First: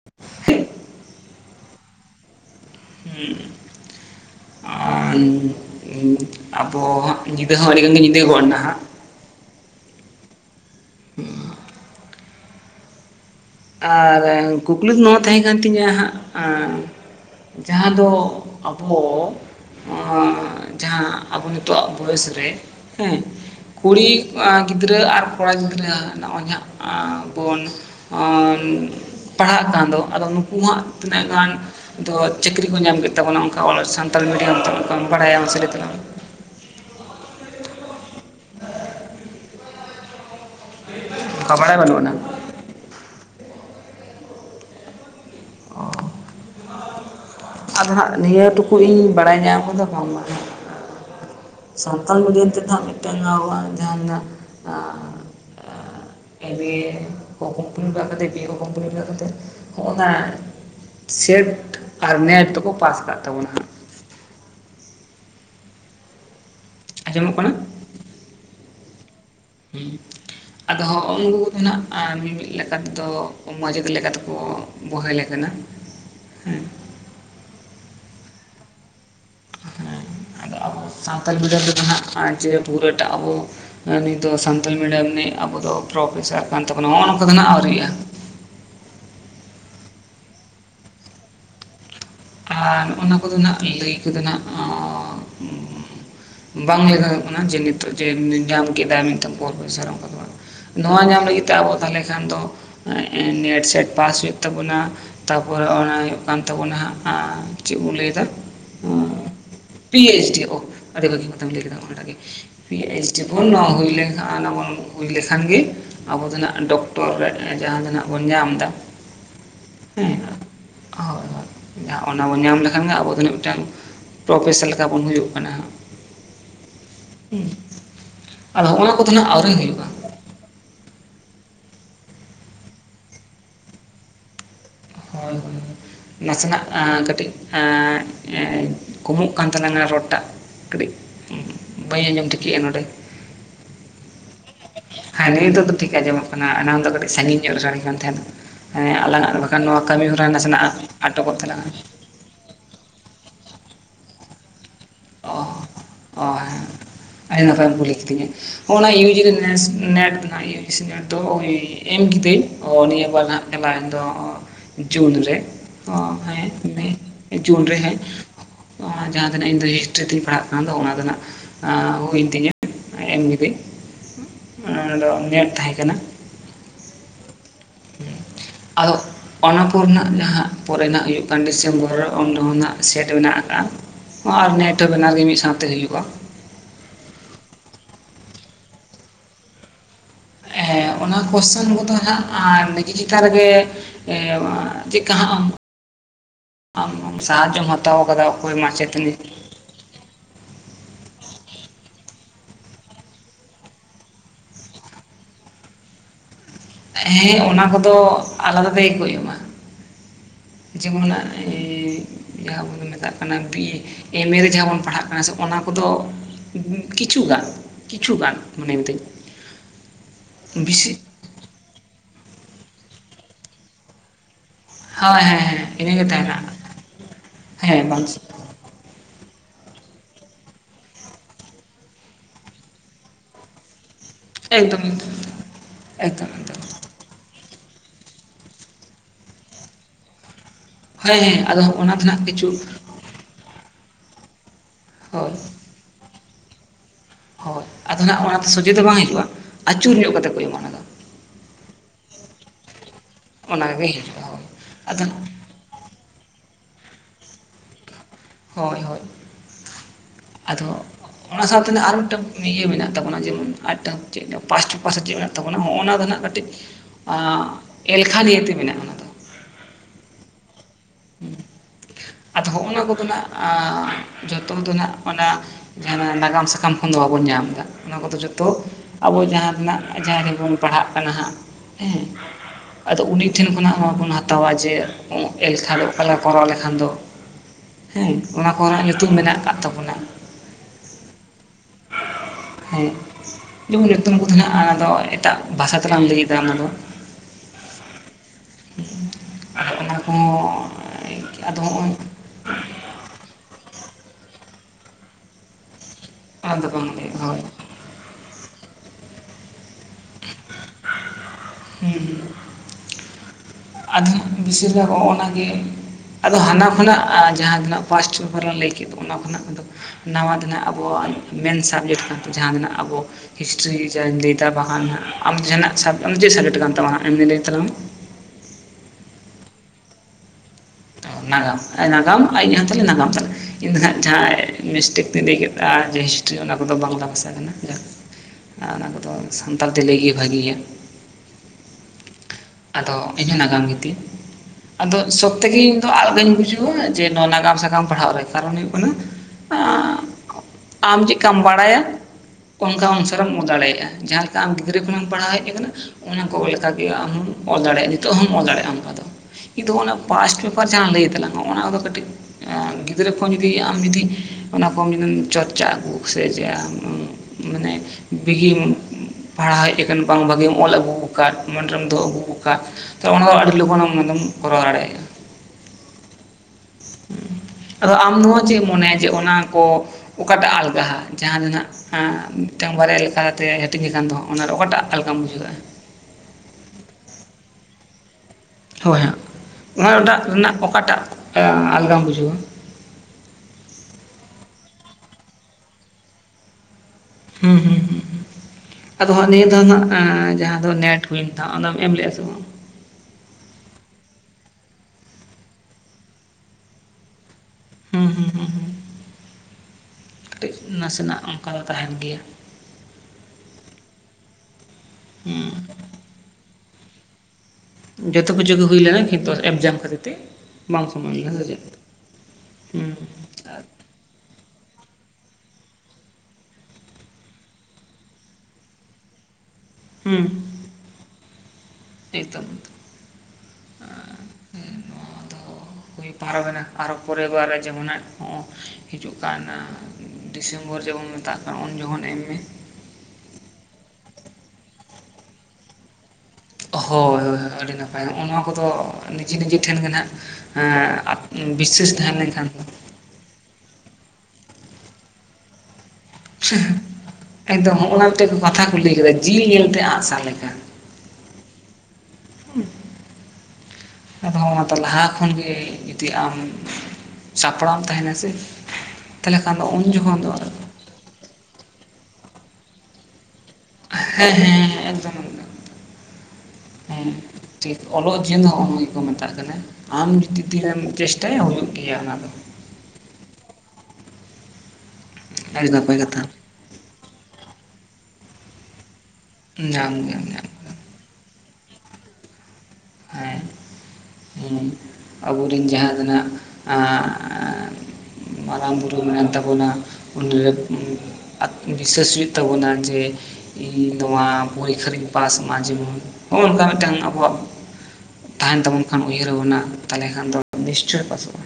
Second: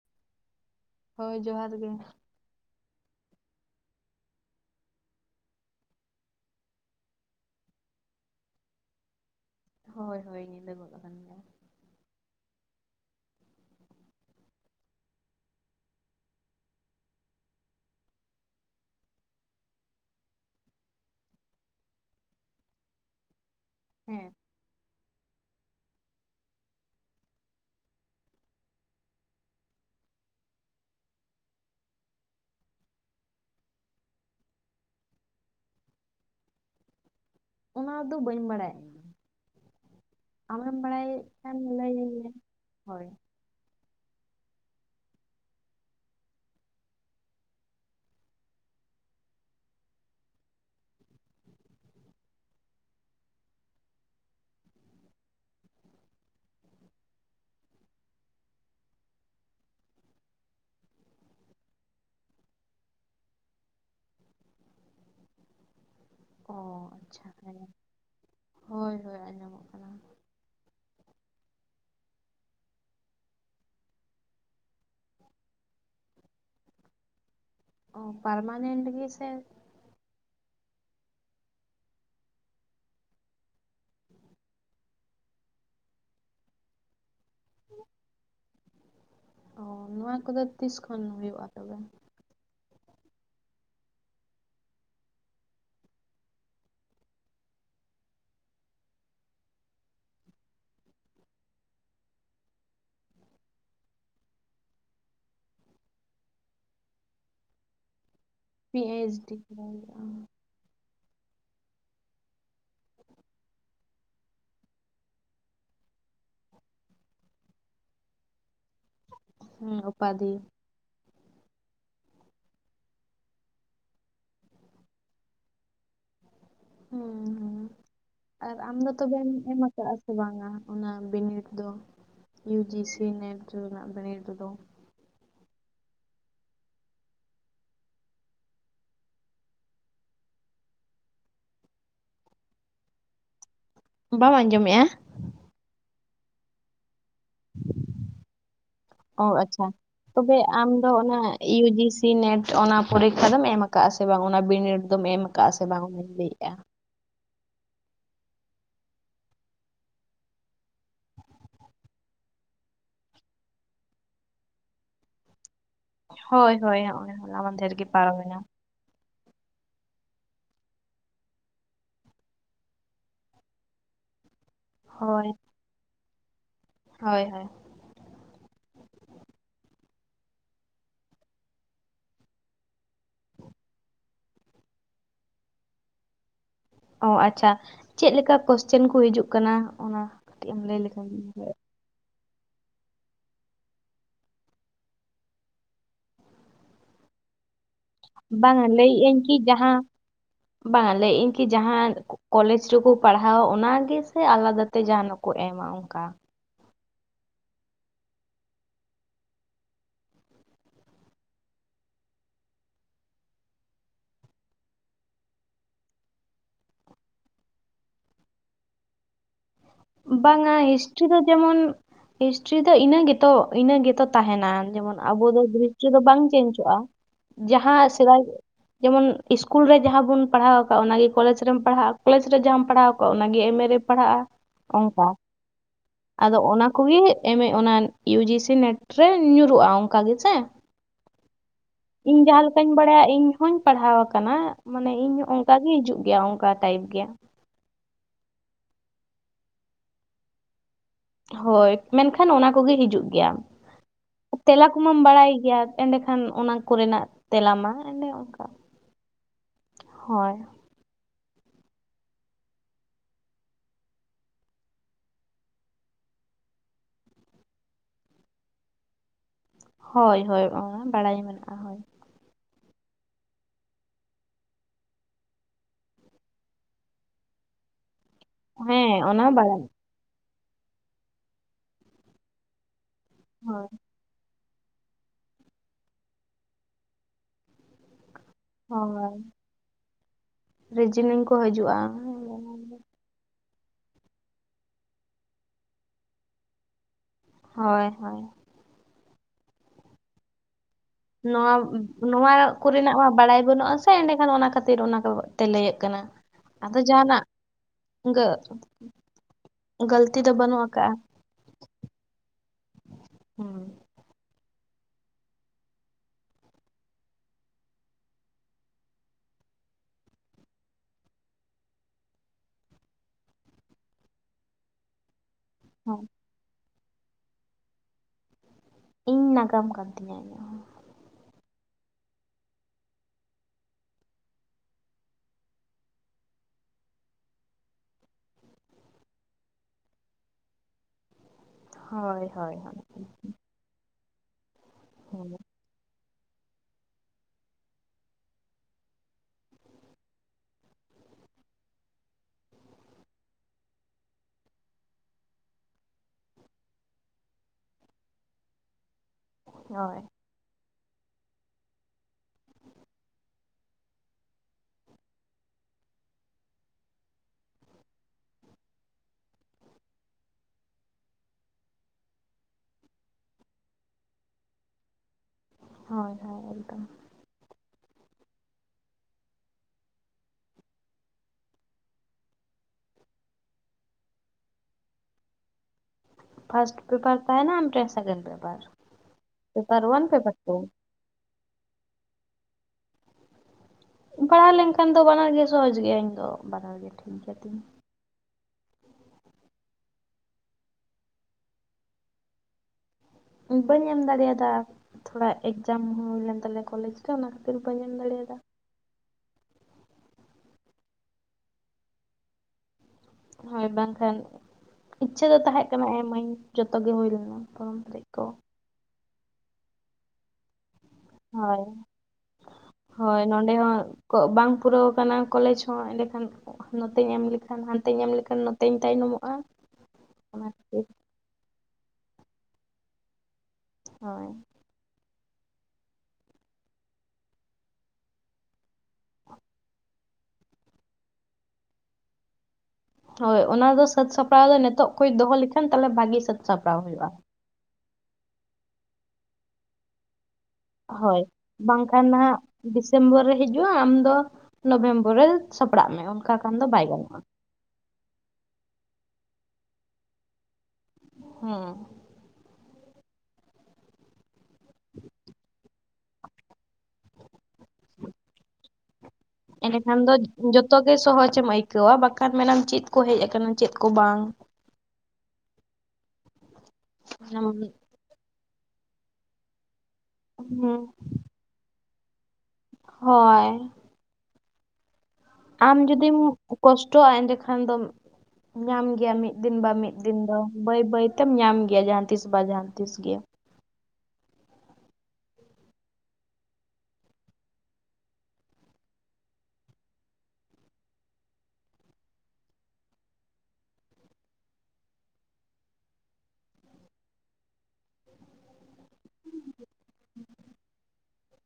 [inaudible] ᱦᱳᱭ ᱡᱚᱦᱟᱨ ᱜᱮ, ᱦᱩᱸ ᱟᱨ ᱟᱵᱚ ᱦᱟᱸᱜ ᱧᱤᱫᱟᱹ ᱦᱚᱸ ᱟᱹᱰᱤ ᱜᱟᱱ ᱜᱮ ᱧᱤᱫᱟᱹ ᱜᱚᱫ ᱮᱱᱟ ᱦᱟᱸᱜ ᱦᱳᱭ ᱦᱳᱭ ᱧᱤᱫᱟᱹ ᱜᱚᱫ ᱟᱠᱟᱱ ᱜᱮᱭᱟ ᱾ ᱟᱨ ᱠᱩᱠᱞᱤ ᱫᱚ ᱱᱚᱣᱟᱹ ᱛᱟᱦᱮᱸ ᱠᱟᱱᱟᱱ ᱛᱤᱧᱟᱹ ᱦᱟᱸᱜ ᱡᱟᱦᱟᱸ ᱫᱚ ᱟᱵᱚ ᱱᱚᱣᱟ ᱡᱟᱦᱟᱸ ᱟᱵᱚ ᱱᱤᱛᱚᱜᱼᱟ ᱵᱚᱭᱮᱥᱨᱮ ᱦᱮᱸ, ᱠᱩᱲᱤ ᱦᱮᱸ ᱜᱤᱫᱽᱨᱟᱹ ᱟᱨ ᱠᱚᱲᱟ ᱜᱤᱫᱽᱨᱟᱹ ᱱᱚᱜᱼᱚᱭ ᱦᱟᱸᱜ ᱵᱚᱱ ᱟᱜ ᱯᱟᱲᱦᱟᱜ ᱠᱟᱱ ᱫᱚ ᱟᱫᱚ ᱱᱩᱠᱩ ᱦᱟᱸᱜ ᱛᱤᱱᱟᱹᱜ ᱜᱟᱱ ᱫᱚ ᱪᱟᱹᱠᱨᱤ ᱠᱚ ᱧᱟᱢ ᱠᱮᱫ ᱛᱟᱵᱚᱱᱟ ᱚᱱᱠᱟ ᱚᱞ ᱥᱟᱱᱛᱟᱲᱤ ᱢᱤᱰᱤᱭᱟᱢ ᱛᱮ ᱵᱟᱲᱟᱭᱟᱢ ᱥᱟᱹᱨᱤ ᱞᱟᱹᱭ ᱛᱮᱞᱟᱝ ᱢᱮ ᱚᱱᱟ ᱫᱚ ᱵᱟᱹᱧ ᱵᱟᱲᱟᱭᱟ ᱾ ᱟᱢᱮᱢ ᱵᱟᱲᱟᱭᱮᱫ ᱚᱱᱠᱟ ᱠᱷᱟᱱ ᱵᱟᱲᱟᱭ ᱵᱟᱹᱱᱩᱜ ᱞᱟᱹᱭᱟᱹᱧ ᱟᱱᱟᱝ ᱢᱮ ᱦᱳᱭ, ᱚ ᱟᱫᱚ ᱦᱟᱸᱜ ᱱᱤᱭᱟᱹ ᱴᱩᱠᱩ ᱤᱧ ᱵᱟᱲᱟᱭ ᱧᱟᱢ ᱠᱟᱫᱟ ᱵᱟᱝᱢᱟ ᱥᱟᱱᱛᱟᱞ ᱢᱤᱰᱤᱭᱟᱢᱛᱮ ᱦᱟᱸᱜ ᱢᱤᱫᱴᱮᱱ ᱡᱟᱦᱟᱸ ᱮᱢ ᱮ ᱠᱚ ᱠᱳᱢᱯᱟᱱᱤ ᱠᱟᱛᱮᱫ ᱵᱤ ᱮ ᱠᱚ ᱠᱚᱳᱢᱯᱟᱱᱤ ᱢᱮᱱᱟᱜ ᱠᱟᱛᱮᱫ ᱦᱚᱸᱜ ᱱᱚᱣᱟ ᱥᱮᱴ ᱟᱨ ᱱᱮᱴ ᱫᱚᱠᱚ ᱯᱟᱥ ᱟᱠᱟᱫ ᱛᱟᱵᱚᱱᱟ‌ ᱦᱟᱸᱜ ᱚ ᱟᱪᱪᱷᱟ ᱟᱸᱡᱚᱢᱚᱜ ᱠᱟᱱᱟ ᱦᱮᱸ ᱦᱳᱭ ᱦᱳᱭ ᱟᱸᱢᱚᱢ ᱟᱠᱟᱫᱟᱹᱧ ᱾ ᱦᱩᱸ ᱟᱫᱚ ᱦᱟᱸᱜ ᱩᱱᱠᱩ ᱠᱚᱫᱚ ᱦᱟᱸᱜ ᱢᱤᱢᱤᱫ ᱞᱮᱠᱟ ᱛᱮᱫᱚ ᱢᱟᱪᱮᱫ ᱞᱮᱠᱟ ᱛᱮᱠᱚ ᱵᱳᱚᱦᱮᱞᱮ ᱠᱟᱱᱟ ᱾ ᱦᱮᱸ ᱚ ᱯᱟᱨᱢᱟᱱᱮᱱᱴ ᱜᱮ ᱥᱮ ᱦᱮᱸ ᱟᱫᱚ ᱟᱵᱚ ᱥᱟᱱᱛᱟᱞᱤ ᱢᱤᱰᱤᱭᱟᱢ ᱨᱮᱫᱚ ᱦᱟᱸᱜ ᱡᱮ ᱯᱩᱨᱟᱹᱴᱟᱜ ᱟᱵᱚ ᱱᱤᱛ ᱫᱚ ᱥᱟᱱᱛᱟᱞᱤ ᱢᱤᱰᱤᱭᱟᱢ ᱨᱤᱱᱤᱡ ᱟᱵᱚ ᱫᱚ ᱯᱨᱚᱯᱷᱮᱥᱟᱨ ᱠᱟᱱ ᱛᱟᱵᱚᱱᱟ ᱱᱚᱜᱼᱚᱭ ᱱᱚᱝᱠᱟ ᱫᱚ ᱱᱟᱦᱟᱜ ᱟᱹᱣᱨᱤᱜᱼᱟ ᱾ ᱚ ᱱᱚᱣᱟ ᱠᱚᱫᱚ ᱛᱤᱥ ᱠᱷᱚᱱ ᱦᱩᱭᱩᱜ-ᱟ ᱛᱚᱵᱮ ᱟᱨ ᱱᱚᱜ ᱱᱚᱣᱟ ᱠᱚᱫᱚ ᱱᱟᱦᱟᱜ ᱞᱟᱹᱭ ᱠᱚᱫᱚ ᱱᱟᱜ ᱵᱟᱝ ᱞᱟᱹᱭ ᱜᱟᱱᱚᱜ ᱠᱟᱱᱟ ᱡᱮ ᱱᱤᱛᱚᱜ ᱡᱮ ᱧᱟᱢ ᱠᱮᱫᱟᱭ ᱢᱤᱫᱴᱟᱱ ᱯᱨᱚᱯᱷᱮᱥᱟᱨ ᱚᱱᱠᱟ ᱫᱚ ᱦᱟᱸᱜ ᱱᱚᱣᱟ ᱧᱟᱢ ᱞᱟᱹᱜᱤᱫ ᱛᱮ ᱟᱵᱚ ᱛᱟᱦᱚᱞᱮ ᱠᱷᱟᱱ ᱫᱚ ᱱᱮᱴ ᱥᱮᱴ ᱯᱟᱥ ᱦᱩᱭᱩᱜ ᱛᱟᱵᱩᱱᱟ ᱛᱟᱯᱚᱨᱮ ᱚᱱᱟ ᱦᱩᱭᱩᱜ ᱠᱟᱱ ᱛᱟᱵᱚᱱᱟᱜ ᱪᱮᱫ ᱵᱚᱱ ᱞᱟᱹᱭᱫᱟ ᱯᱤ ᱮᱭᱤᱪ ᱰᱤ ᱠᱚᱨᱟᱣ ᱦᱩᱭᱩᱜᱼᱟ ᱯᱤ ᱮᱤᱪ ᱰᱤ ᱚ, ᱟᱹᱰᱤ ᱵᱷᱟᱹᱜᱤ ᱠᱟᱛᱷᱟᱢ ᱞᱟᱹᱭ ᱠᱮᱫᱟ ᱱᱚᱣᱟ ᱴᱟᱜᱮ ᱯᱤ ᱮᱤᱪ ᱰᱤ ᱵᱚᱱ ᱦᱩᱭ ᱞᱮᱠᱷᱟᱱ ᱜᱮ, ᱟᱵᱚ ᱫᱚᱱᱟᱜ ᱰᱚᱠᱴᱚᱨ ᱡᱟᱦᱟᱸ ᱛᱮᱱᱟᱜ ᱵᱚᱱ ᱧᱟᱢ ᱮᱫᱟ ᱦᱩᱸ ᱦᱮᱸ ᱩᱯᱟᱫᱷᱤ ᱦᱳᱭ ᱦᱳᱭ ᱚᱱᱟ ᱵᱚᱱ ᱧᱟᱢ ᱞᱮᱠᱷᱟᱱ ᱜᱮ ᱟᱵᱚ ᱫᱚ ᱢᱤᱫᱴᱟᱝ ᱯᱨᱚᱯᱷᱮᱥᱟᱨ ᱞᱮᱠᱟ ᱵᱚᱱ ᱦᱩᱭᱩᱜ ᱠᱟᱱᱟ ᱦᱟᱸᱜ ᱦᱩᱸ ᱦᱮᱸ ᱦᱩᱸ ᱟᱨ ᱟᱫᱚ ᱟᱢ ᱦᱚᱸᱜᱼᱚ ᱫᱚ ᱱᱟ ᱠᱚᱫᱚ ᱱᱟᱜ ᱛᱚᱵᱮᱢ ᱟᱹᱣᱨᱤ ᱮᱢ ᱦᱩᱭᱩᱜᱼᱟ ᱠᱟᱜᱼᱟ ᱥᱮ ᱥᱮ ᱵᱟᱝᱟ ᱚᱱᱟ ᱵᱤᱱᱤᱰ ᱫᱚ ᱤᱭᱩ ᱡᱤ ᱥᱤ ᱱᱮᱴ ᱨᱮᱱᱟᱜ ᱵᱤᱱᱤᱰ ᱫᱚ ᱦᱳᱭ ᱦᱳᱭ ᱱᱟᱥᱮᱱᱟᱜ ᱠᱟᱹᱴᱤᱡ ᱠᱚᱢᱚᱜ ᱠᱟᱱ ᱛᱟᱞᱟᱝ-ᱟ ᱨᱚᱲ ᱴᱟᱜ ᱠᱟᱹᱴᱤᱡ ᱵᱟᱹᱧ ᱟᱸᱡᱚᱢ ᱴᱷᱤᱠᱮᱜᱼᱟ ᱱᱚᱸᱰᱮ ᱵᱟᱢ ᱟᱸᱡᱚᱢᱮᱜᱼᱟ? ᱦᱮᱸ ᱱᱤᱭᱟᱹ ᱱᱤᱛᱚᱜ ᱴᱷᱤᱠ ᱟᱸᱡᱚᱢᱚᱜ ᱠᱟᱱᱟ ᱮᱱᱟᱝ ᱫᱚ ᱠᱟᱹᱴᱤᱡ ᱥᱟᱺᱜᱤᱧ ᱧᱚᱜ ᱨᱮ ᱥᱟᱲᱮ ᱠᱟᱱ ᱛᱟᱦᱮᱸᱱᱟ, ᱚ ᱟᱞᱟᱝᱟᱜ ᱵᱟᱠᱷᱟᱱ ᱟᱪᱪᱷᱟ ᱱᱚᱣᱟ ᱠᱟᱹᱢᱤᱦᱚᱨᱟ ᱛᱚᱵᱮ ᱱᱟᱥᱮᱱᱟᱜ ᱟᱢ ᱫᱚ ᱚᱱᱟ ᱟᱴᱚᱠᱚᱜ ᱤᱭᱩ ᱛᱟᱞᱟᱝ-ᱟ ᱾ ᱡᱤ ᱱᱮᱴ ᱚᱱᱟ ᱯᱚᱨᱤᱠᱠᱷᱟ ᱫᱚᱢ ᱮᱢ ᱟᱠᱟᱜᱼᱟ ᱥᱮ ᱵᱟᱝ ᱚᱱᱟ ᱵᱤᱱᱤᱰ ᱫᱚᱢ ᱮᱢ ᱟᱠᱟᱜᱼᱟ ᱥᱮ ᱵᱟᱝ ᱚᱱᱟᱧ ᱚ ᱞᱟᱹᱭᱮᱜᱼᱟ ᱾ ᱟᱹᱰᱤ ᱱᱟᱯᱟᱭᱮᱢ ᱠᱩᱞᱤ ᱠᱤᱫᱤᱧᱟ ᱾ ᱱᱚᱜ ᱱᱚᱣᱟ U G NET U NET ᱫᱚ ᱮᱢ ᱠᱤᱫᱟᱹᱧ ᱱᱤᱭᱟᱹ ᱵᱟᱨ ᱦᱟᱸᱜ ᱪᱟᱞᱟᱣ ᱮᱱ ᱫᱚ ᱡᱩᱱ ᱨᱮ, ᱦᱮᱸ ᱦᱳᱭ ᱦᱳᱭ ᱢᱮ ᱦᱚᱸᱜᱼᱚᱭ ᱦᱚᱞᱟ ᱡᱩᱱ ᱢᱟᱫᱷᱮᱨ ᱨᱮ ᱜᱮ ᱦᱮᱸ ᱯᱟᱨᱚᱢᱮᱱᱟ ᱡᱟᱦᱟᱸ ᱛᱤᱱᱟᱹᱜ [unintelligible] [unintelligible] ᱛᱤᱧ ᱯᱟᱲᱦᱟᱜ ᱠᱟᱱ ᱫᱚ ᱚᱱᱟ ᱫᱚ ᱱᱟᱜ ᱦᱩᱭᱮᱱ ᱛᱤᱧᱟᱹ ᱮᱢᱱᱤ ᱛᱮᱭ ᱾ ᱚᱱᱟ ᱫᱚ ᱦᱳᱭ ᱱᱮᱴ ᱛᱟᱦᱮᱸ ᱠᱟᱱᱟ ᱦᱳᱭ ᱦᱳᱭ ᱟᱫᱚ ᱚᱱᱟ ᱯᱚᱨᱮᱱᱟᱜ ᱡᱟᱦᱟᱸ ᱯᱚᱨᱮᱱᱟᱜ ᱦᱩᱭᱩᱜ ᱠᱟᱱ ᱰᱤᱥᱮᱢᱵᱚᱨ ᱨᱮ ᱚᱱᱰᱮᱱᱟᱜ ᱥᱮᱴ ᱢᱮᱱᱟᱜ ᱟᱠᱟ-ᱟ ᱟᱨ ᱱᱮᱴ ᱦᱚᱸ ᱵᱟᱱᱟᱨ ᱜᱮ ᱢᱤᱫ ᱥᱟᱶᱛᱮ ᱦᱩᱭᱩᱜ-ᱟ ᱚ ᱟᱪᱪᱷᱟ ᱪᱮᱫ ᱞᱮᱠᱟ ᱠᱚᱥᱪᱮᱱ ᱠᱚ ᱦᱤᱡᱩᱜ ᱠᱟᱱᱟ ᱚᱱᱟ ᱠᱟᱹᱴᱤᱡ ᱮᱢ ᱞᱟᱹᱭ ᱦᱮᱸ ᱞᱮᱠᱷᱟᱱ ᱚᱱᱟ ᱵᱷᱟᱜᱮᱜᱼᱟ? ᱠᱚᱥᱪᱮᱱ ᱠᱚᱫᱚ ᱦᱟᱸᱜ ᱵᱤᱞᱤ ᱠᱟᱞ ᱜᱮ ᱪᱮᱫᱠᱟ ᱟᱢ ᱦᱟᱸᱜ ᱥᱟᱦᱟᱡᱚᱢ ᱦᱟᱛᱟᱣ ᱾ ᱦᱟᱛᱟᱣ ᱟᱠᱟᱫᱟ ᱚᱠᱚᱭ ᱵᱟᱝᱟ ᱢᱟᱪᱮᱛᱟᱹᱱᱤ ᱾ ᱡᱟᱦᱟᱸ ᱵᱟᱝ ᱞᱟᱹᱭ ᱤᱧ ᱠᱤ ᱡᱟᱦᱟᱸ ᱠᱚᱞᱮᱡᱽ ᱨᱮᱠᱚ ᱯᱟᱲᱦᱟᱣᱟ ᱚᱱᱟ ᱜᱮ ᱥᱮ ᱟᱞᱟᱫᱟ ᱛᱮ ᱡᱟᱦᱟᱱᱟᱜ ᱠᱚ ᱮᱢᱟ ᱾ ᱚᱱᱠᱟ ᱦᱮᱸ, ᱚᱱᱟ ᱠᱚᱫᱚ ᱟᱞᱟᱫᱟ ᱛᱮᱜᱮ ᱠᱚ ᱮᱢᱟ ᱾ ᱡᱮᱢᱚᱱ ᱮᱭ ᱡᱟᱦᱟᱸ ᱵᱚᱱ ᱢᱮᱛᱟᱜ ᱠᱟᱱᱟ ᱵᱤ ᱮᱢ ᱮ ᱨᱮ ᱡᱟᱦᱟᱸ ᱵᱚᱱ ᱯᱟᱲᱦᱟᱜ ᱠᱟᱱᱟ ᱥᱮ ᱚᱱᱟ ᱠᱚᱫᱚ ᱠᱤᱪᱷᱩᱜᱟᱱ ᱠᱤᱪᱷᱩᱜᱟᱱ ᱢᱚᱱᱮ ᱢᱤᱛᱟᱹᱧ ᱵᱟᱝᱟ ᱵᱮᱥᱤ ᱦᱤᱥᱴᱨᱤ ᱫᱚ ᱡᱮᱢᱚᱱ ᱦᱤᱥᱴᱨᱤ ᱫᱚ ᱤᱱᱟᱹ ᱜᱮᱛᱚ ᱤᱱᱟᱹ ᱜᱮᱛᱚ ᱛᱟᱦᱮᱱᱟ ᱡᱮᱢᱚᱱ ᱦᱳᱭ ᱟᱵᱚ ᱦᱮᱸ ᱫᱚ ᱦᱮᱸ ᱫᱨᱤᱥᱥᱚ ᱫᱚ ᱤᱱᱟᱹᱜᱮ ᱵᱟᱝ ᱛᱟᱦᱮᱱᱟ ᱪᱮᱧᱡᱚᱜᱼᱟ ᱡᱟᱦᱟᱸ ᱦᱮᱸ ᱵᱟᱝ ᱥᱮᱫᱟᱭ ᱡᱮᱢᱚᱱ ᱤᱥᱠᱩᱞ ᱨᱮ ᱡᱟᱦᱟᱸ ᱵᱚᱱ ᱯᱟᱲᱦᱟᱣ ᱠᱟᱜ ᱚᱱᱟ ᱜᱮ ᱠᱚᱞᱮᱡᱽ ᱨᱮᱢ ᱯᱟᱲᱦᱟᱜᱼᱟ ᱠᱚᱞᱮᱡᱽ ᱨᱮ ᱡᱟᱦᱟᱸᱢ ᱯᱟᱲᱦᱟᱣ ᱠᱟᱜᱼᱟ ᱚᱱᱟᱜᱮ ᱮᱢ ᱮ ᱨᱮ ᱾ ᱯᱟᱲᱦᱟᱜᱼᱟ ᱮᱠᱫᱚᱢ ᱚᱱᱠᱟ ᱮᱠᱫᱚᱢ ᱮᱠᱫᱚᱢ ᱟᱫᱚ ᱮᱠᱫᱚᱢ ᱚᱱᱟ ᱠᱚᱜᱮ ᱮᱢᱮ ᱚᱱᱟ ᱤᱭᱩ ᱡᱤ ᱥᱤ ᱱᱮᱴ ᱨᱮ ᱧᱩᱨᱩᱜᱼᱟ ᱚᱱᱠᱟ ᱜᱮ ᱥᱮ ᱾ ᱦᱮᱸ ᱦᱮᱸ ᱟᱫᱚ ᱚᱱᱟ ᱫᱚ ᱤᱧ ᱦᱟᱸᱜ ᱠᱤᱪᱷᱩ ᱡᱟᱦᱟᱸᱞᱮᱠᱟᱧ ᱵᱟᱲᱟᱭᱟ ᱤᱧ ᱦᱚᱧ ᱯᱟᱲᱦᱟᱣ ᱠᱟᱱᱟ ᱢᱟᱱᱮ ᱤᱧ ᱦᱳᱭ ᱚᱱᱠᱟ ᱜᱮ ᱦᱤᱡᱩᱜ ᱜᱮᱭᱟ ᱚᱱᱠᱟ ᱴᱟᱭᱤᱯ ᱜᱮ ᱾ ᱦᱳᱭ ᱾ ᱟᱫᱚ ᱦᱟᱸᱜ ᱚᱱᱟ ᱫᱚ ᱥᱚᱡᱷᱮ ᱫᱚ ᱵᱟᱝ ᱦᱤᱡᱩᱜᱼᱟ ᱟᱹᱪᱩᱨ ᱧᱚᱜ ᱠᱟᱛᱮ ᱠᱚ ᱮᱢᱚᱜᱟ ᱚᱱᱟ ᱫᱚ ᱾ ᱦᱳᱭ ᱾ ᱢᱮᱱᱠᱷᱟᱱ ᱚᱱᱟ ᱠᱚᱜᱮ ᱦᱤᱡᱩᱜ ᱜᱮᱭᱟᱢ ᱚᱱᱟᱜᱮ ᱦᱤᱡᱩᱜᱼᱟ ᱦᱳᱭ ᱾ ᱛᱮᱞᱟ ᱠᱚᱢᱟᱢ ᱟᱫᱚ ᱵᱟᱲᱟᱭ ᱜᱮᱭᱟ ᱾ ᱮᱸᱰᱮᱠᱷᱟᱱ ᱚᱱᱟ ᱠᱚᱨᱮᱱᱟᱜ ᱛᱮᱞᱟᱢᱟ ᱚᱱᱮ ᱚᱱᱠᱟ ᱾ ᱦᱳᱭ ᱦᱳᱭ ᱾ ᱟᱫᱚ ᱚᱱᱟ ᱥᱟᱶᱛᱮ ᱟᱨ ᱢᱤᱫᱴᱟᱝ ᱤᱭᱟᱹ ᱢᱮᱱᱟᱜ ᱛᱟᱵᱚᱱᱟ, ᱡᱮᱢᱚᱱ ᱟᱨ ᱢᱤᱫᱴᱟᱝ ᱪᱮᱫ ᱯᱟᱥ ᱯᱟᱥᱮ ᱪᱮᱫ ᱢᱮᱱᱟᱜ ᱛᱚ ᱾ ᱚᱱᱟ ᱦᱚᱸᱜᱼᱚᱭ ᱱᱟ ᱫᱚ ᱱᱟᱜ ᱠᱟᱹᱴᱤᱡ ᱮᱞᱠᱷᱟ ᱱᱤᱭᱮᱛᱮ ᱢᱮᱱᱟᱜᱼᱟ ᱾ ᱦᱳᱭ ᱦᱳᱭ ᱾ ᱚᱱᱟ ᱵᱟᱲᱟᱭ ᱢᱮᱱᱟᱜᱼᱟ ᱾ ᱦᱳᱭ ᱾ ᱟᱫᱚ ᱦᱚᱸᱜᱼᱚ ᱱᱚᱭᱟ ᱠᱚᱫᱚ ᱦᱟᱸᱜ ᱡᱚᱛᱚ ᱫᱚ ᱦᱟᱸᱜ ᱚᱱᱟ ᱱᱟᱜᱟᱢ ᱥᱟᱠᱟᱢ ᱠᱷᱚᱱ ᱫᱚ ᱵᱟᱵᱚᱱ ᱧᱟᱢ ᱮᱫᱟ ᱚᱱᱟ ᱠᱚᱫᱚ ᱡᱚᱛᱚ ᱦᱮᱸ ᱟᱵᱚ ᱚᱱᱟ ᱡᱟᱦᱟᱸ ᱵᱟᱲᱟᱭ ᱛᱤᱱᱟᱜ ᱡᱟᱦᱟᱸ ᱜᱮᱵᱚᱱ ᱯᱟᱲᱦᱟᱜ ᱠᱟᱱᱟ ᱦᱟᱸᱜ ᱦᱮᱸ ᱟᱫᱚ ᱩᱱᱤ ᱴᱷᱮᱱ ᱦᱳᱭ ᱠᱷᱚᱱᱟᱜ ᱱᱚᱣᱟ ᱵᱚᱱ ᱦᱟᱛᱟᱣᱟ ᱡᱮ ᱮᱞᱠᱷᱟ ᱚᱠᱟ ᱞᱮ ᱠᱚᱨᱟᱣ ᱞᱮᱠᱷᱟᱱ ᱫᱚ ᱦᱮᱸ, ᱚᱱᱟ ᱠᱚᱨᱮᱱᱟᱜ ᱧᱩᱛᱩᱢ ᱦᱳᱭ ᱢᱮᱱᱟᱜ ᱠᱟᱜ ᱛᱟᱵᱚᱱᱟ ᱾ ᱨᱤᱡᱤᱱᱤᱝ ᱠᱚ ᱦᱤᱡᱩᱜᱼᱟ ᱾ ᱦᱮᱸ, ᱡᱮᱢᱚᱱ ᱧᱩᱛᱩᱢ ᱠᱚᱫᱚ ᱱᱟᱜ ᱚᱱᱟᱫᱚ ᱮᱴᱟᱜ ᱵᱷᱟᱥᱟ ᱛᱮᱞᱟᱝ ᱞᱟᱹᱭᱮᱫᱟ ᱚᱱᱟ ᱫᱚ ᱾ ᱦᱳᱭ ᱦᱳᱭ ᱾ ᱟᱨ ᱚᱱᱟ ᱠᱚᱦᱚᱸ ᱱᱚᱣᱟ ᱟᱫᱚ ᱦᱚᱸᱜᱼᱚᱭ ᱱᱚᱣᱟ ᱠᱚᱨᱮᱱᱟᱜ ᱢᱟ ᱵᱟᱲᱟᱭ ᱵᱟᱹᱱᱩᱜ ᱟᱥᱮ ᱮᱸᱰᱮᱠᱷᱟᱱ ᱚᱱᱟ ᱠᱷᱟᱹᱛᱤᱨ ᱚᱱᱟ ᱠᱚ ᱛᱮ ᱞᱟᱹᱭᱟᱹᱜ ᱠᱟᱱᱟ ᱚᱱᱟ ᱾ ᱫᱚ ᱟᱫᱚ ᱵᱟᱝ ᱞᱟᱹᱭ ᱡᱟᱦᱟᱱᱟᱜ ᱦᱳᱭ ᱤᱝᱠᱟᱹ ᱜᱟᱹᱞᱛᱤ ᱫᱚ ᱵᱟᱹᱱᱩᱜ ᱟᱠᱟᱜᱼᱟ ᱦᱩᱸ ᱦᱩᱸ ᱾ ᱦᱩᱸ ᱾ ᱟᱫᱚ ᱵᱮᱥᱤᱨ ᱵᱷᱟᱜᱽ ᱦᱚᱸᱜ-ᱚ ᱚᱱᱟ ᱜᱮ ᱟᱫᱚ ᱦᱟᱱᱟ ᱠᱷᱚᱱᱟᱜ ᱡᱟᱦᱟᱸ ᱛᱤᱱᱟᱹᱜ ᱯᱟᱥᱯᱟᱨᱟ ᱞᱟᱹᱭ ᱠᱮᱫ ᱚᱱᱟ ᱠᱷᱚᱱᱟᱜ ᱫᱚ ᱱᱟᱣᱟ ᱫᱚ ᱦᱟᱸᱜ ᱟᱵᱚᱣᱟᱜ ᱢᱮᱱ ᱥᱟᱵᱡᱮᱠᱴ ᱠᱟᱱᱟ, ᱡᱟᱦᱟᱸ ᱫᱚ ᱦᱟᱸᱜ ᱟᱵᱚ ᱦᱤᱥᱴᱨᱤ ᱡᱟᱧ ᱞᱟᱹᱭᱮᱫᱟ ᱵᱟᱠᱷᱟᱱ ᱟᱢ ᱡᱟᱦᱟᱱᱟᱜ ᱥᱟᱵ ᱟᱢ ᱾ ᱪᱮᱫ ᱥᱟᱵᱡᱮᱠᱴ ᱠᱟᱱ ᱛᱟᱢᱟ ᱟᱢ ᱧᱟᱹᱭ ᱛᱟᱞᱟᱝ ᱢᱮ? ᱤᱧ ᱱᱟᱜᱟᱢ ᱠᱟᱱ ᱛᱤᱧᱟᱹ ᱤᱧᱟᱹᱜ ᱦᱚᱸ ᱾ ᱱᱟᱜᱟᱢ ᱱᱟᱜᱟᱢ ᱟᱡᱤᱧ ᱦᱚ ᱛᱟᱞᱮ ᱱᱟᱜᱟᱢ ᱛᱟᱞᱮ ᱾ ᱤᱧᱫᱚ ᱦᱟᱸᱜ ᱡᱟᱦᱟᱸ ᱢᱤᱥᱴᱮᱠ ᱛᱤᱧ ᱞᱟᱹᱭ ᱠᱮᱫ ᱦᱤᱥᱴᱨᱤ ᱚᱱᱟ ᱠᱚᱫᱚ ᱵᱟᱝᱞᱟ ᱵᱷᱟᱥᱟ ᱠᱟᱱᱟ ᱾ ᱟᱨ ᱚᱱᱟ ᱠᱚᱫᱚ ᱥᱟᱱᱛᱟᱲᱛᱮ ᱞᱟᱹᱭᱜᱮ ᱵᱷᱟᱹᱜᱤᱭᱟ ᱾ ᱦᱳᱭ ᱦᱳᱭ ᱾ ᱟᱫᱚ ᱤᱧᱦᱚᱸ ᱱᱟᱜᱟᱢ ᱜᱤᱛᱤᱧ ᱟᱫᱚ ᱥᱚᱵᱽ ᱛᱮᱜᱤᱧ ᱛᱚ ᱟᱞᱤᱧ ᱵᱩᱡᱷᱟᱹᱣᱟ ᱡᱮ ᱱᱚᱣᱟ ᱱᱟᱜᱟᱢ ᱥᱟᱠᱟᱢ ᱯᱟᱲᱦᱟᱣ ᱨᱮ ᱠᱟᱨᱚᱱ ᱦᱩᱭᱩᱜ ᱠᱟᱱᱟ ᱾ ᱟᱢ ᱪᱮᱫᱠᱟᱢ ᱵᱟᱲᱟᱭᱟ? ᱚᱱᱠᱟ ᱚᱱᱥᱟᱨᱮᱢ ᱚᱞ ᱫᱟᱲᱮᱭᱟᱜᱼᱟ ᱾ ᱡᱟᱦᱟᱸ ᱞᱮᱠᱟ ᱟᱢ ᱜᱤᱫᱽᱨᱟᱹ ᱠᱷᱚᱱᱮᱢ ᱯᱟᱲᱦᱟᱣ ᱦᱮᱡ ᱟᱠᱟᱱᱟ ᱾ ᱚᱱᱟ ᱠᱚ ᱞᱮᱠᱟᱜᱮ ᱟᱢᱦᱚᱢ ᱚᱞ ᱫᱟᱲᱮᱭᱟᱜᱼᱟ, ᱱᱤᱛᱚᱜ ᱦᱚᱢ ᱚᱞ ᱫᱟᱲᱮᱭᱟᱜᱼᱟ ᱚᱱᱠᱟ ᱫᱚ ᱾ ᱠᱤᱱᱛᱩ ᱚᱱᱟ ᱦᱳᱭ ᱯᱟᱥᱴ ᱚᱯᱟᱨ ᱡᱟᱦᱟᱸ ᱞᱟᱹᱭ ᱛᱟᱞᱟᱝᱼᱟ ᱚᱱᱟ ᱠᱚᱫᱚ ᱠᱟᱹᱴᱤᱡ ᱜᱤᱫᱽᱨᱟᱹ ᱠᱷᱚᱱ ᱡᱩᱫᱤ ᱟᱢ ᱡᱩᱫᱤ ᱚᱱᱟ ᱠᱚ ᱡᱫᱢ ᱪᱚᱨᱪᱟ ᱟᱹᱜᱩ ᱥᱮ ᱡ ᱢᱟᱱᱮ ᱵᱤᱜᱤᱼᱼ ᱯᱟᱲᱦᱟᱣ ᱦᱮᱡ ᱟᱠᱟᱱ ᱵᱟᱝ ᱵᱷᱟᱜᱤᱢ ᱚᱞ ᱟᱹᱜᱩ ᱟᱠᱟᱫ ᱢᱟᱨᱚᱢ ᱫᱚᱦᱳ ᱟᱹᱜᱩ ᱠᱟᱜ ᱛᱚ ᱚᱱᱟᱫᱚ ᱟᱹᱰᱤ ᱞᱚᱜᱚᱱᱮᱢ ᱠᱚᱨᱟᱣ ᱫᱟᱲᱮᱭᱟᱜᱼᱟ ᱦᱳᱭ ᱦᱳᱭ ᱮᱠᱫᱚᱢ ᱟᱫᱚ ᱟᱢ ᱱᱚᱣᱟ ᱪᱮᱫ ᱮᱢ ᱢᱚᱱᱮᱭᱟ ᱡᱮ ᱚᱱᱟ ᱠᱚ ᱚᱠᱟᱴᱟᱜ ᱟᱞᱜᱟᱦᱟ ᱡᱟᱦᱟᱸ ᱫᱚ ᱦᱟᱸᱜ ᱢᱤᱫᱴᱟᱝ ᱵᱟᱨᱭᱟ ᱞᱮᱠᱟᱛᱮ ᱦᱟᱹᱴᱤᱧ ᱟᱠᱟᱱ ᱫᱚ ᱚᱱᱟ ᱚᱠᱟᱴᱟᱜ ᱟᱞᱠᱟᱢ ᱵᱩᱡᱷᱟᱹᱣᱼᱟ ᱯᱷᱟᱥᱴ ᱯᱮᱯᱟᱨ ᱛᱟᱦᱮᱱᱟ ᱟᱨ ᱢᱤᱫᱴᱟᱝ ᱥᱮᱠᱮᱱᱰ ᱯᱮᱯᱟᱨ ᱦᱳᱭ ᱦᱟᱸ ᱯᱮᱯᱟᱨ ᱳᱣᱟᱱ ᱚᱱᱟ ᱴᱟᱜ ᱯᱮᱯᱟᱨ ᱨᱮᱱᱟᱜ ᱴᱩ ᱚᱠᱟᱴᱟᱜ ᱟᱞᱜᱟᱢ ᱵᱩᱡᱷᱟᱹᱣᱟ ᱯᱟᱲᱦᱟᱣ ᱞᱮᱱᱠᱷᱟᱱ ᱫᱚ ᱵᱟᱱᱟᱨ ᱜᱮ ᱥᱚᱦᱚᱡᱽ ᱜᱮᱭᱟ ᱤᱧ ᱫᱚ ᱵᱟᱱᱟᱨ ᱜᱮ ᱴᱷᱤᱠ ᱜᱮᱭᱟ ᱦᱩᱸ ᱛᱤᱧ ᱦᱩᱸ ᱦᱩᱸ ᱦᱩᱸ ᱟᱫᱚ ᱦᱟᱜ ᱱᱤᱭᱟᱹ ᱫᱷᱟᱣ ᱦᱟᱸᱜ ᱡᱟᱦᱟᱸ ᱫᱚ ᱱᱮᱴ ᱦᱩᱭᱮᱱ ᱦᱟᱸᱜ ᱚᱱᱟᱢ ᱮᱢ ᱞᱮᱜᱼᱟ ᱥᱮ ᱵᱟᱝ ᱵᱟᱹᱧ ᱮᱢ ᱫᱟᱲᱮᱭᱟᱫᱟ ᱛᱷᱚᱲᱟ ᱮᱠᱡᱟᱢ ᱦᱩᱭᱞᱮᱱ ᱛᱟᱞᱮᱭᱟ ᱠᱚᱞᱮᱡᱽ ᱛᱮ ᱚᱱᱟ ᱠᱷᱛᱤᱨ ᱵᱟᱹᱧ ᱮᱢ ᱦᱩᱸ ᱦᱩᱸ ᱫᱟᱲᱮᱭᱟᱫᱟ ᱦᱩᱸ ᱦᱩᱸ ᱠᱟᱹᱴᱤᱡ ᱱᱟᱥᱮᱱᱟᱜ ᱚᱱᱠᱟ ᱫᱚ ᱛᱟᱦᱮᱱ ᱜᱮᱭᱟ ᱦᱳᱭ ᱵᱟᱝᱠᱷᱟᱱ ᱤᱪᱪᱷᱟᱹ ᱫᱚ ᱦᱩᱸ ᱛᱟᱦᱮᱸ ᱠᱟᱱᱟ ᱮᱢᱟᱹᱧ ᱡᱚᱛᱚ ᱜᱮ ᱦᱩᱭ ᱞᱮᱱᱟ ᱯᱷᱚᱨᱚᱢ ᱯᱮᱨᱮᱡ ᱠᱚ ᱡᱚᱛᱚ ᱠᱤᱪᱷᱩ ᱜᱮ ᱦᱩᱭ ᱞᱮᱱᱟ ᱠᱤᱱᱛᱩ ᱮᱠᱡᱟᱢ ᱠᱷᱟᱹᱛᱤᱨ ᱛᱮ ᱵᱟᱝ ᱥᱚᱢᱟᱭ ᱞᱮᱱᱟ ᱥᱮ ᱪᱮᱫ ᱦᱳᱭ ᱦᱩᱸ ᱦᱳᱭ ᱱᱚᱸᱰᱮ ᱟᱨ ᱦᱚᱸ ᱵᱟᱝ ᱯᱩᱨᱟᱹᱣ ᱠᱟᱱᱟ ᱠᱚᱞᱮᱡᱽ ᱦᱚᱸ ᱮᱸᱰᱮᱠᱷᱟᱱ ᱱᱚᱛᱮᱧ ᱮᱢ ᱞᱮᱠᱷᱟᱱ ᱦᱟᱱᱛᱮᱧ ᱮᱢ ᱞᱮᱠᱷᱟᱱ ᱱᱚᱛᱮᱧ ᱛᱟᱭᱱᱚᱢᱚᱜᱼᱟ ᱦᱩᱸ ᱚᱱᱟ ᱠᱷᱟᱹᱛᱤᱨ ᱮᱠᱫᱚᱢ ᱦᱳᱭ ᱦᱮᱸ ᱱᱚᱣᱟ ᱰᱷᱟᱣ ᱦᱩᱭ ᱯᱟᱨᱚᱢᱱᱟ ᱟᱨᱚ ᱯᱚᱨᱮᱵᱟᱨ ᱨᱮ ᱡᱮᱢᱚᱱ ᱦᱟᱸᱜ ᱦᱚᱸ ᱦᱤᱡᱩᱜ ᱠᱟᱱ ᱰᱤᱥᱮᱢᱵᱚᱨ ᱨᱮᱵᱚᱱ ᱢᱮᱛᱟᱜ ᱠᱟᱱ ᱩᱱ ᱡᱚᱠᱷᱚᱱ ᱮᱢ ᱢᱮ ᱦᱳᱭ ᱚᱱᱟ ᱫᱚ ᱥᱟᱹᱛ ᱥᱟᱯᱲᱟᱣ ᱫᱚ ᱱᱤᱛᱚᱜ ᱠᱷᱚᱡ ᱫᱚᱦᱚ ᱞᱮᱠᱷᱟᱱ ᱛᱟᱦᱚᱞᱮ ᱵᱷᱟᱹᱜᱤ ᱥᱟᱹᱛ ᱥᱟᱯᱲᱟᱣ ᱦᱩᱭᱩᱜᱼᱟ ᱦᱳᱭ ᱦᱳᱭ ᱟᱹᱰᱤ ᱱᱟᱯᱟᱭ ᱱᱚᱜᱼᱚ ᱱᱚᱣᱟ ᱠᱚᱫᱚ ᱱᱤᱡᱮ ᱱᱤᱡᱮ ᱴᱷᱮᱱ ᱜᱮ ᱱᱟᱜ ᱦᱳᱭ ᱦᱮᱸ ᱵᱤᱥᱮᱥ ᱵᱟᱝᱠᱷᱟᱱ ᱛᱟᱦᱮᱸ ᱦᱟᱸᱜ ᱞᱮᱱᱠᱷᱟᱱ ᱫᱚ ᱰᱤᱥᱮᱢᱵᱚᱨ ᱨᱮ ᱦᱤᱡᱩᱜᱼᱟ ᱟᱢ ᱫᱚ ᱱᱚᱵᱷᱮᱢᱵᱚᱨ ᱨᱮ ᱥᱟᱯᱲᱟᱜ ᱢᱮ ᱚᱱᱠᱟ ᱠᱷᱟᱱ ᱫᱚ ᱵᱟᱭ ᱜᱟᱱᱚᱜᱼᱟ ᱮᱠᱫᱚᱢ ᱱᱚᱜᱼ ᱱᱟ ᱢᱤᱫᱴᱮᱱ ᱠᱟᱛᱷᱟ ᱠᱚ ᱞᱟᱹᱭ ᱠᱮᱫᱟ ᱡᱤᱞ ᱧᱮᱞᱛᱮ ᱟᱸᱜ ᱥᱟᱵᱽ ᱞᱮᱠᱟ ᱦᱩᱸ ᱟᱫᱚ ᱚᱱᱟ ᱫᱚ ᱞᱟᱦᱟ ᱠᱷᱚᱱᱜᱮ ᱡᱩᱫᱤ ᱟᱢ ᱥᱟᱯᱲᱟᱢ ᱛᱟᱦᱮᱱᱟ ᱥᱮ ᱛᱟᱦᱚᱞᱮ ᱠᱷᱟᱱ ᱩᱱ ᱮᱸᱰᱮᱠᱷᱟᱱ ᱫᱚ ᱡᱚᱠᱷᱚᱱ ᱡᱚᱛᱚ ᱜᱮ ᱥᱚᱦᱚᱡᱽ ᱮᱢ ᱟᱹᱭᱠᱟᱹᱣᱟ ᱵᱟᱠᱷᱟᱱ ᱢᱮᱱᱟᱢ ᱪᱮᱫ ᱠᱚ ᱦᱮᱡ ᱟᱠᱟᱱᱟ ᱪᱮᱫ ᱠᱚ ᱵᱟᱝ ᱦᱮᱸ ᱦᱮᱸ ᱮᱠᱫᱚᱢ ᱮᱠᱫᱚᱢ ᱦᱮᱸ ᱢᱮᱱᱟᱢ᱾ ᱴᱷᱤᱠ ᱚᱞᱚᱜ ᱡᱤᱭᱚᱱ ᱦᱚᱸ ᱚᱱᱟ ᱜᱮᱠᱚ ᱢᱮᱛᱟᱜ ᱠᱟᱱᱟ ᱟᱢ ᱡᱩᱫᱤ ᱛᱤᱱᱟᱹᱜ ᱦᱩᱸ ᱮᱢ ᱪᱮᱥᱴᱼᱼ ᱭᱟ ᱦᱩᱭᱩᱜ ᱜᱮᱭᱟ ᱚᱱᱟ ᱫᱚ ᱦᱳᱭ ᱟᱹᱰᱤ ᱟᱢ ᱱᱟᱯᱟᱭ ᱡᱩᱫᱤᱢ ᱠᱟᱛᱷᱟ ᱠᱚᱥᱴᱚᱜᱼᱟ ᱮᱸᱰᱮᱠᱷᱟᱱ ᱫᱚᱢ ᱧᱟᱢ ᱜᱮᱭᱟ ᱢᱤᱫ ᱢᱤᱫ ᱫᱤᱱ ᱵᱟ ᱧᱟᱢ ᱢᱤᱫ ᱫᱤᱱ ᱜᱮᱭᱟᱢ ᱫᱚ ᱧᱟᱢ ᱜᱮᱭᱟᱢ ᱵᱟᱹᱭ ᱵᱟᱹᱭᱛᱮᱢ ᱧᱟᱢ ᱜᱮᱭᱟ ᱡᱟᱦᱟᱸ ᱛᱤᱥ ᱵᱟᱝ ᱡᱟᱦᱟᱸ ᱛᱤᱥ ᱜᱮ ᱦᱩᱸ ᱟᱵᱚᱨᱤᱱ ᱡᱟᱦᱟᱸᱭ ᱫᱚ ᱦᱟᱸᱜ ᱟᱸᱼ ᱢᱟᱨᱟᱝ ᱵᱩᱨᱩ ᱢᱮᱱᱟᱭ ᱛᱟᱵᱚᱱᱟ ᱩᱱᱨᱮ ᱟᱛᱛᱤᱭᱚ ᱵᱤᱥᱥᱟᱹᱥ ᱦᱩᱭᱩᱜ ᱛᱟᱵᱚᱱᱟ ᱡᱮ ᱤᱧ ᱱᱚᱣᱟ ᱯᱚᱨᱤᱠᱠᱷᱟᱨᱤᱧ ᱯᱟᱥ ᱢᱟ ᱡᱮᱢᱚᱱ ᱱᱚᱜᱼᱚ ᱱᱚᱝᱠᱟ ᱢᱤᱫᱴᱟᱝ ᱟᱵᱚᱣᱟᱜ ᱛᱟᱦᱮᱱ ᱛᱟᱵᱚᱱ ᱠᱷᱟᱱ ᱩᱭᱦᱟᱹᱨ ᱟᱵᱚᱱᱟᱜ ᱛᱟᱦᱚᱞᱮ ᱠᱷᱟᱱ ᱫᱚ ᱱᱤᱥᱪᱚᱭ ᱯᱟᱥᱚᱜᱼᱟ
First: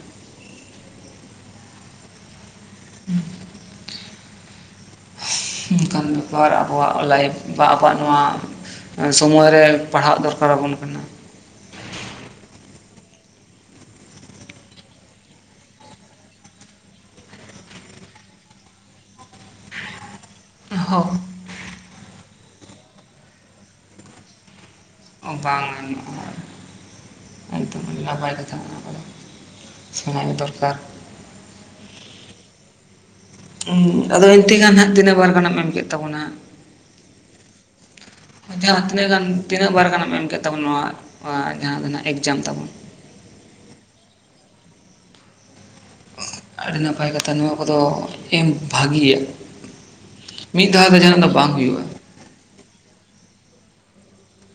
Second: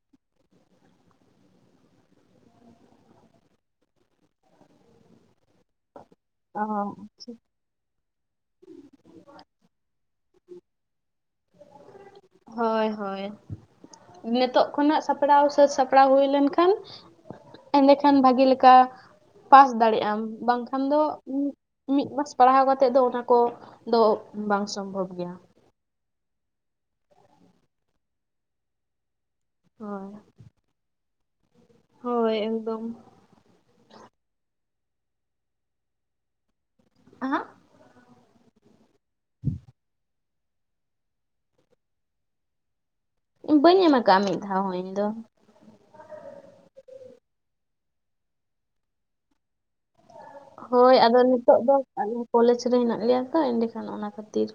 ᱚᱱᱠᱟᱱ ᱵᱮᱯᱟᱨ ᱚ ᱟᱵᱚᱣᱟᱜ ᱞᱟᱭᱤᱯᱷ ᱵᱟ ᱟᱵᱚᱣᱟᱜ ᱱᱚᱣᱟ ᱥᱚᱢᱚᱭ ᱨᱮ ᱯᱟᱲᱦᱟᱜ ᱫᱚᱨᱠᱟᱨ ᱟᱵᱚᱱ ᱠᱟᱱᱟ ᱦᱳᱭ ᱦᱳᱭ ᱱᱤᱛᱚᱜ ᱠᱷᱚᱱᱟᱜ ᱥᱟᱯᱲᱟᱣ ᱥᱟᱹᱛ ᱥᱟᱯᱲᱟᱣ ᱦᱩᱭ ᱞᱮᱱᱠᱷᱟᱱ ᱮᱸᱰᱮᱠᱷᱟᱱ ᱵᱷᱟᱜᱤ ᱞᱮᱠᱟ ᱯᱟᱥ ᱫᱟᱲᱮᱭᱟᱜ ᱟᱢ ᱵᱟᱝᱠᱷᱟᱱ ᱫᱚ ᱦᱳᱭ ᱢᱤᱫ ᱢᱟᱥ ᱯᱟᱲᱦᱟᱣ ᱠᱟᱛᱮᱫ ᱫᱚ ᱚᱱᱟ ᱠᱚᱫᱚ ᱵᱟᱝ ᱥᱚᱢᱵᱷᱚᱵᱽ ᱵᱟᱝ ᱜᱟᱱᱚᱜᱼᱟ ᱟᱨ ᱮᱠᱫᱚᱢ ᱱᱟᱯᱟᱭ ᱠᱟᱛᱷᱟ ᱢᱮᱱᱟᱜ ᱟᱠᱟᱫᱟ ᱦᱳᱭ ᱥᱮᱬᱟᱭ ᱫᱚᱨᱠᱟᱨ ᱦᱳᱭ ᱮᱠᱫᱚᱢ ᱟᱫᱚ ᱤᱱᱛᱮᱜᱟᱱ ᱦᱟᱸᱜ ᱛᱤᱱᱟᱹᱜ ᱵᱟᱨ ᱜᱟᱱ ᱮᱢ ᱠᱮᱫ ᱛᱟᱵᱚᱱᱟ ᱦ [unintelligible] ᱡᱟᱦᱟᱸ ᱛᱤᱱᱟᱹᱜ ᱜᱟᱱ ᱛᱤᱱᱟᱹᱜ ᱵᱟᱨ ᱜᱟᱱᱮᱢ ᱮᱢ ᱠᱮᱫ ᱛᱟᱵᱚᱱ ᱱᱚᱣᱟ ᱡᱟᱦᱟᱸ ᱫᱚ ᱱᱟᱜ ᱮᱠᱡᱟᱢ ᱛᱟᱵᱚᱱ ᱵᱟᱹᱧ ᱮᱢ ᱟᱠᱟᱫᱼᱟ ᱢᱤᱫ ᱫᱷᱟᱣ ᱦᱚᱸ ᱤᱧ ᱫᱚ ᱟᱹᱰᱤ ᱱᱟᱯᱟᱭ ᱠᱟᱛᱷᱟ ᱱᱚᱣᱟ ᱠᱚᱫᱚ ᱮᱢ ᱵᱷᱟᱹᱜᱤᱭᱟ ᱢᱤᱫ ᱫᱷᱟᱣ ᱦᱳᱭ ᱫᱚ ᱟᱫᱚ ᱡᱟᱦᱟᱱᱟᱜ ᱵᱟᱝ ᱱᱤᱛᱚᱜ ᱫᱚ ᱦᱩᱭᱩᱜᱼᱟ᱾ ᱟᱞᱮ ᱠᱚᱞᱮᱡᱽ ᱨᱮ ᱦᱮᱱᱟᱜ ᱞᱮᱭᱟ ᱛᱚ ᱮᱸᱰᱮᱠᱷᱟᱱ ᱚᱱᱟ ᱠᱷᱟᱹᱛᱤᱨ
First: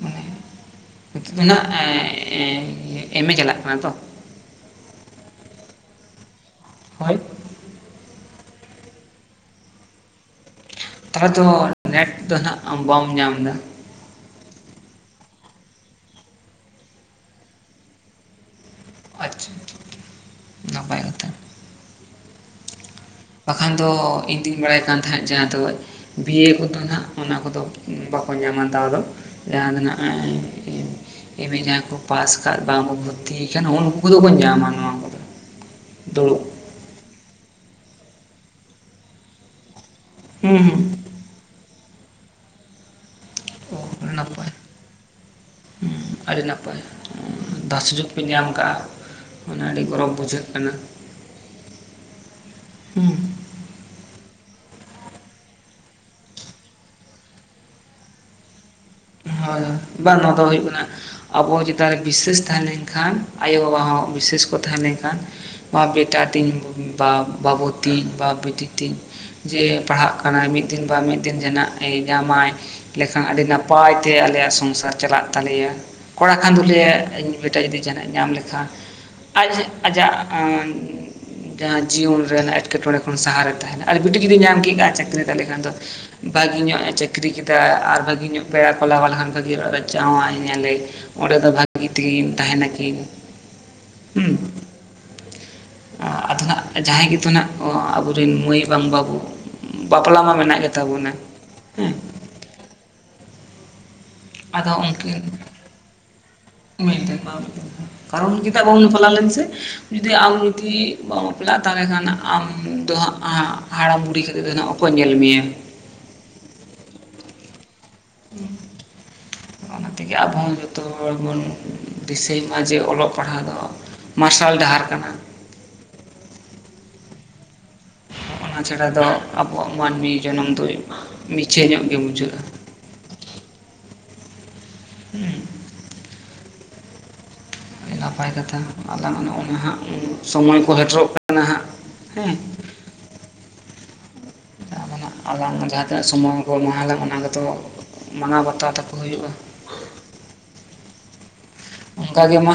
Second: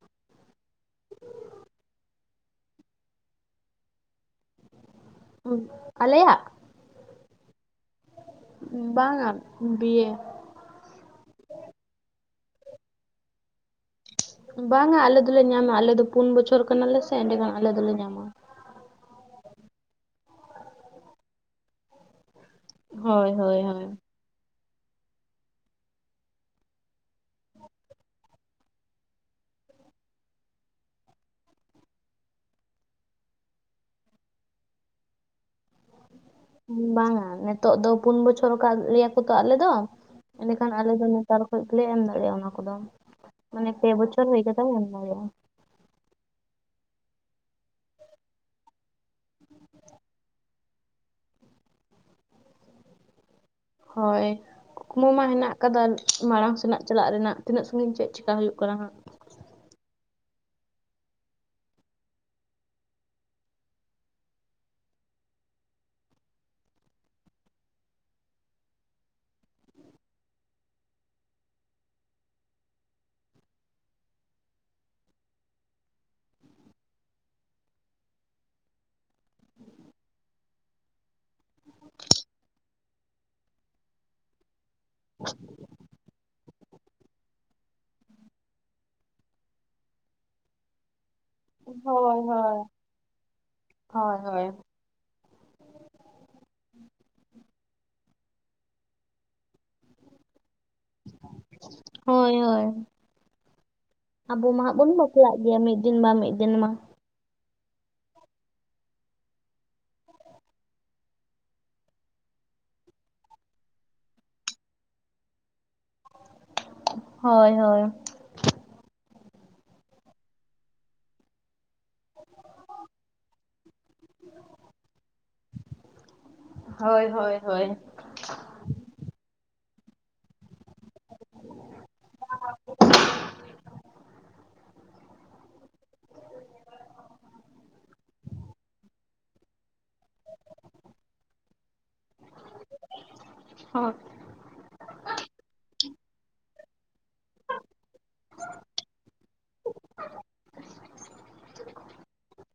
ᱢᱟᱱᱮ ᱱᱤᱛᱚᱜ ᱫᱚ ᱱᱟᱱᱟᱜ [unintelligible] ᱮᱢᱮ ᱪᱟᱞᱟᱜ ᱠᱟᱱᱟ ᱛᱚ ᱟᱞᱮᱭᱟᱜ ᱦᱳᱭ ᱵᱟᱝᱟ ᱵᱤᱭᱮ ᱛᱟᱦᱚᱞᱮ ᱫᱚ ᱱᱮᱴ ᱫᱚ ᱦᱟᱸᱜ ᱟᱢ ᱵᱟᱢ ᱧᱟᱢ ᱮᱫᱟ ᱵᱟᱝᱟ ᱟᱞᱮ ᱫᱚᱞᱮ ᱧᱟᱢᱟ ᱟᱞᱮ ᱫᱚ ᱯᱩᱱ ᱵᱚᱪᱷᱚᱨ ᱠᱟᱱᱟᱞᱮ ᱥᱮ ᱮᱸᱰᱮᱠᱷᱟᱱ ᱟᱞᱮ ᱫᱚᱞᱮ ᱧᱟᱢᱟ ᱟᱪᱪᱷᱟ ᱱᱟᱯᱟᱭ ᱠᱟᱛᱷᱟ ᱦᱳᱭ ᱦᱳᱭ ᱵᱟᱠᱷᱟᱱ ᱦᱳᱭ ᱫᱚ [unintelligible] ᱠᱤᱧ ᱵᱟᱲᱟᱭ ᱠᱟᱱ ᱛᱟᱦᱮᱸᱫ ᱡᱟᱦᱟᱸ ᱫᱚ ᱵᱤᱭᱮ ᱠᱚᱫᱚ ᱦᱸᱟᱜ ᱚᱱᱟ ᱠᱚᱫᱚ ᱵᱟᱠᱚ ᱧᱟᱢᱟ ᱫᱟᱣ ᱫᱚ ᱡᱫᱱᱟ [unintelligible] ᱮᱢ ᱮ ᱡᱟᱦᱟᱸᱭ ᱠᱚ ᱯᱟᱥ ᱟᱠᱟᱫ ᱵᱟᱝᱠᱚ ᱵᱷᱚᱨᱛᱤ ᱟᱠᱟᱱᱟ ᱩᱱᱠᱩ ᱫᱚᱵᱚᱱ ᱧᱟᱢᱟ ᱱᱚᱣᱟ ᱠᱚᱫᱚ ᱫᱩᱲᱩᱵ ᱵᱟᱝᱼᱟ ᱱᱤᱛᱚᱜ ᱫᱚ ᱯᱩᱱ ᱵᱚᱪᱷᱚᱨ ᱟᱠᱟᱫ ᱞᱮᱭᱟᱠᱚ ᱛᱚ ᱟᱞᱮ ᱫᱚ ᱦᱩᱸ ᱮᱱᱮᱠᱷᱟᱱ ᱦᱩᱸ ᱟᱞᱮ ᱫᱚ ᱱᱮᱛᱟᱨ ᱠᱷᱚᱡ ᱜᱮᱞᱮ ᱮᱢ ᱫᱟᱲᱮᱭᱟᱜᱼᱟ ᱚᱱᱟ ᱠᱚᱫᱚ ᱢᱟᱱᱮ ᱯᱮ ᱵᱚᱪᱷᱚᱨ ᱦᱩᱭ ᱠᱟᱛᱮ ᱞᱮ ᱮᱢ ᱫᱟᱲᱮᱭᱟᱜᱼᱟ ᱦᱮᱸ ᱟᱹᱰᱤ ᱱᱟᱯᱟᱭ ᱫᱟ ᱥᱩᱡᱳᱜᱽ ᱵᱤᱱ ᱧᱟᱢ ᱟᱠᱟᱫᱟᱼᱟ ᱢᱟᱱᱮ ᱟᱹᱰᱤ ᱜᱚᱨᱚᱵᱽ ᱵᱩᱡᱷᱟᱹᱜ ᱦᱩᱸ [unintelligible] ᱦᱳᱭ ᱠᱩᱠᱢᱩ ᱢᱟ ᱦᱮᱱᱟᱜ ᱟᱠᱟᱫᱟ ᱢᱟᱲᱟᱝ ᱥᱮᱱᱟᱜ ᱪᱟᱞᱟᱜ ᱨᱮᱱᱟᱜ ᱛᱤᱱᱟᱹᱜ ᱥᱟᱺᱜᱤᱧ ᱪᱮᱫ ᱪᱮᱠᱟ ᱦᱩᱭᱩᱜ ᱠᱟᱱᱟ ᱦᱟᱸᱜ ᱦᱳᱭ ᱵᱟᱝ ᱱᱚᱣᱟ ᱫᱚ ᱦᱩᱭᱩᱜ ᱠᱟᱱᱟ ᱟᱵᱚ ᱪᱮᱛᱟᱱ ᱵᱤᱥᱥᱮᱥ ᱛᱟᱦᱮᱸ ᱞᱮᱱᱠᱷᱟᱱ ᱟᱭᱚᱼᱵᱟᱵᱟ ᱦᱚᱸ ᱵᱤᱥᱥᱮᱥ ᱠᱚ ᱛᱟᱦᱮᱸ ᱞᱮᱱᱠᱷᱟᱱ ᱵᱟ ᱵᱮᱴᱟ ᱛᱤᱧ ᱵᱟ ᱵᱟᱹᱵᱩ ᱛᱤᱧ ᱵᱟ ᱵᱤᱴᱤ ᱛᱤᱧ ᱡᱮ ᱯᱟᱲᱦᱟᱜ ᱠᱟᱱᱟᱭ ᱢᱤᱫ ᱫᱤᱱ ᱵᱟ ᱢᱤᱫ ᱫᱤᱱ ᱡᱟᱦᱱᱟᱜ ᱧᱟᱢᱟᱭ ᱞᱮᱠᱷᱟᱱ ᱟᱹᱰᱤ ᱱᱟᱯᱟᱭ ᱱᱟᱯᱟᱭ ᱛᱮ ᱟᱞᱮᱭᱟᱜ ᱥᱚᱝᱥᱟᱨ ᱪᱟᱞᱟᱜ ᱛᱟᱞᱮᱭᱟ ᱠᱚᱲᱟ ᱠᱷᱟᱱ ᱫᱩᱞᱮ ᱤᱧ ᱵᱮᱴᱟ ᱡᱩᱫᱤ ᱡᱟᱦᱟᱱᱟᱜ ᱮ ᱧᱟᱢ ᱞᱮᱠᱷᱟᱱ ᱟᱡ ᱟᱡᱟᱜ ᱡᱟᱦᱟᱸ ᱡᱤᱭᱚᱱ ᱨᱮᱱ ᱮᱴᱠᱮᱴᱚᱬᱮ ᱠᱷᱚᱱ ᱥᱟᱦᱟᱨᱮ ᱛᱟᱦᱮᱱᱟ ᱟᱨ ᱵᱤᱴᱤ ᱡᱩᱫᱤ ᱧᱟᱢ ᱠᱮᱫ ᱼᱟᱭ ᱪᱟᱹᱠᱨᱤ ᱛᱟᱦᱚᱞᱮ ᱠᱷᱟᱱ ᱫᱚ ᱵᱷᱟᱹᱜᱤ ᱧᱚᱜ ᱮ ᱪᱟᱹᱠᱨᱤ ᱠᱮᱫᱟ ᱟᱨ ᱵᱷᱤᱹᱜᱮ ᱧᱚᱜ ᱵᱮᱲᱟ ᱠᱚ ᱞᱟᱜᱟᱣ ᱞᱮᱱᱠᱷᱟᱱ ᱵᱷᱟᱜᱤ ᱚᱲᱟᱜ ᱨᱮ ᱡᱟᱶ ᱤᱭᱟᱞᱮ ᱚᱸᱰᱮ ᱫᱚ ᱵᱷᱟᱹᱜᱤ ᱦᱳᱭ ᱛᱮᱠᱤᱱ ᱦᱳᱭ᱾ ᱛᱟᱦᱮᱱᱟᱠᱤᱱ ᱦᱳᱭ ᱦᱳᱭ᱾ ᱟᱫᱚ ᱦᱟᱸᱜ ᱡᱟᱦᱟᱸᱭ ᱜᱮᱛᱚ ᱦᱟᱸᱜ ᱟᱵᱚᱨᱮᱱ ᱢᱟᱹᱭ ᱵᱟᱝ ᱵᱟᱵᱚ ᱵᱟᱯᱞᱟ ᱢᱟ ᱢᱮᱱᱟᱜ ᱜᱮᱛᱟ ᱵᱚᱱᱟ ᱦᱮᱸ ᱦᱳᱭ ᱦᱳᱭ ᱟᱵᱚ ᱢᱟᱜ ᱟᱫᱚ ᱵᱚᱱ ᱩᱱᱠᱤᱱ ᱵᱟᱯᱞᱟᱜ ᱜᱮᱭᱟ ᱢᱤᱫ ᱫᱤᱱ ᱵᱟᱝ ᱢᱤᱫ ᱫᱤᱱ ᱢᱟ ᱢᱮᱱᱛᱮ ᱵᱟᱝ ᱠᱟᱨᱚᱱ ᱪᱮᱫᱟᱜ ᱵᱟᱵᱚᱱ ᱵᱟᱯᱞᱟ ᱞᱮᱱ ᱥᱮ ᱡᱩᱫᱤ ᱟᱢ ᱡᱩᱫᱤ ᱵᱟᱢ ᱵᱟᱯᱞᱟᱜᱼᱟ ᱛᱟᱦᱚᱞᱮ ᱠᱷᱟᱱ ᱟᱢ ᱫᱚ ᱦᱟᱸᱜ ᱟ ᱦᱟᱲᱟᱢ ᱵᱩᱲᱦᱤ ᱠᱟᱛᱮᱫ ᱫᱚ ᱚᱠᱚ ᱧᱮᱞ ᱢᱮᱭᱟ ᱦᱳᱭ ᱦᱳᱭ ᱦᱮᱸ ᱚᱱᱟ ᱛᱮᱜᱮ ᱟᱵᱚᱸᱦᱚᱸ ᱡᱚᱛᱚ ᱦᱚᱲ ᱵᱚᱱ ᱫᱤᱥᱟᱹᱭ ᱢᱟ ᱡᱮ ᱚᱞᱚᱜ ᱯᱟᱲᱦᱟᱣ ᱫᱚ ᱢᱟᱨᱥᱟᱞ ᱰᱟᱦᱟᱨ ᱠᱟᱱᱟ ᱦᱳᱭ ᱦᱳᱭ ᱦᱳᱭ ᱚᱱᱟ ᱪᱷᱟᱲᱟ ᱫᱚ ᱟᱵᱚᱣᱟᱜ ᱢᱟᱹᱱᱢᱤ ᱡᱚᱱᱚᱢ ᱫᱚ ᱢᱤᱪᱷᱟᱹ ᱧᱚᱜ ᱜᱮ ᱵᱩᱡᱷᱟᱹᱜᱼᱟ [inaudible] ᱦᱩᱸ ᱟᱹᱰᱤ ᱱᱟᱯᱟᱭ ᱠᱟᱛᱷᱟ, ᱟᱞᱟᱝ ᱟᱜ ᱦᱚᱸ ᱱᱚᱜ-ᱚᱭ ᱦᱟᱸᱜ ᱥᱚᱢᱚᱭ ᱠᱚ ᱥᱮᱴᱮᱨᱚᱜ ᱠᱟᱱᱟ ᱦᱟᱸᱜ ᱦᱮᱸ [inaudible] ᱦᱳ ᱟᱞᱟᱝ ᱡᱟᱦᱟᱸ ᱛᱤᱱᱟᱹᱜ ᱥᱚᱢᱚᱭ ᱠᱚ ᱮᱢᱟᱞᱟᱝ ᱚᱱᱟ ᱠᱚᱫᱚ ᱢᱟᱱᱟᱣ ᱵᱟᱛᱟᱣ ᱛᱟᱠᱚ ᱦᱩᱭᱩᱜᱼᱟ [inaudible] ᱚᱱᱠᱟ ᱜᱮ ᱢᱟ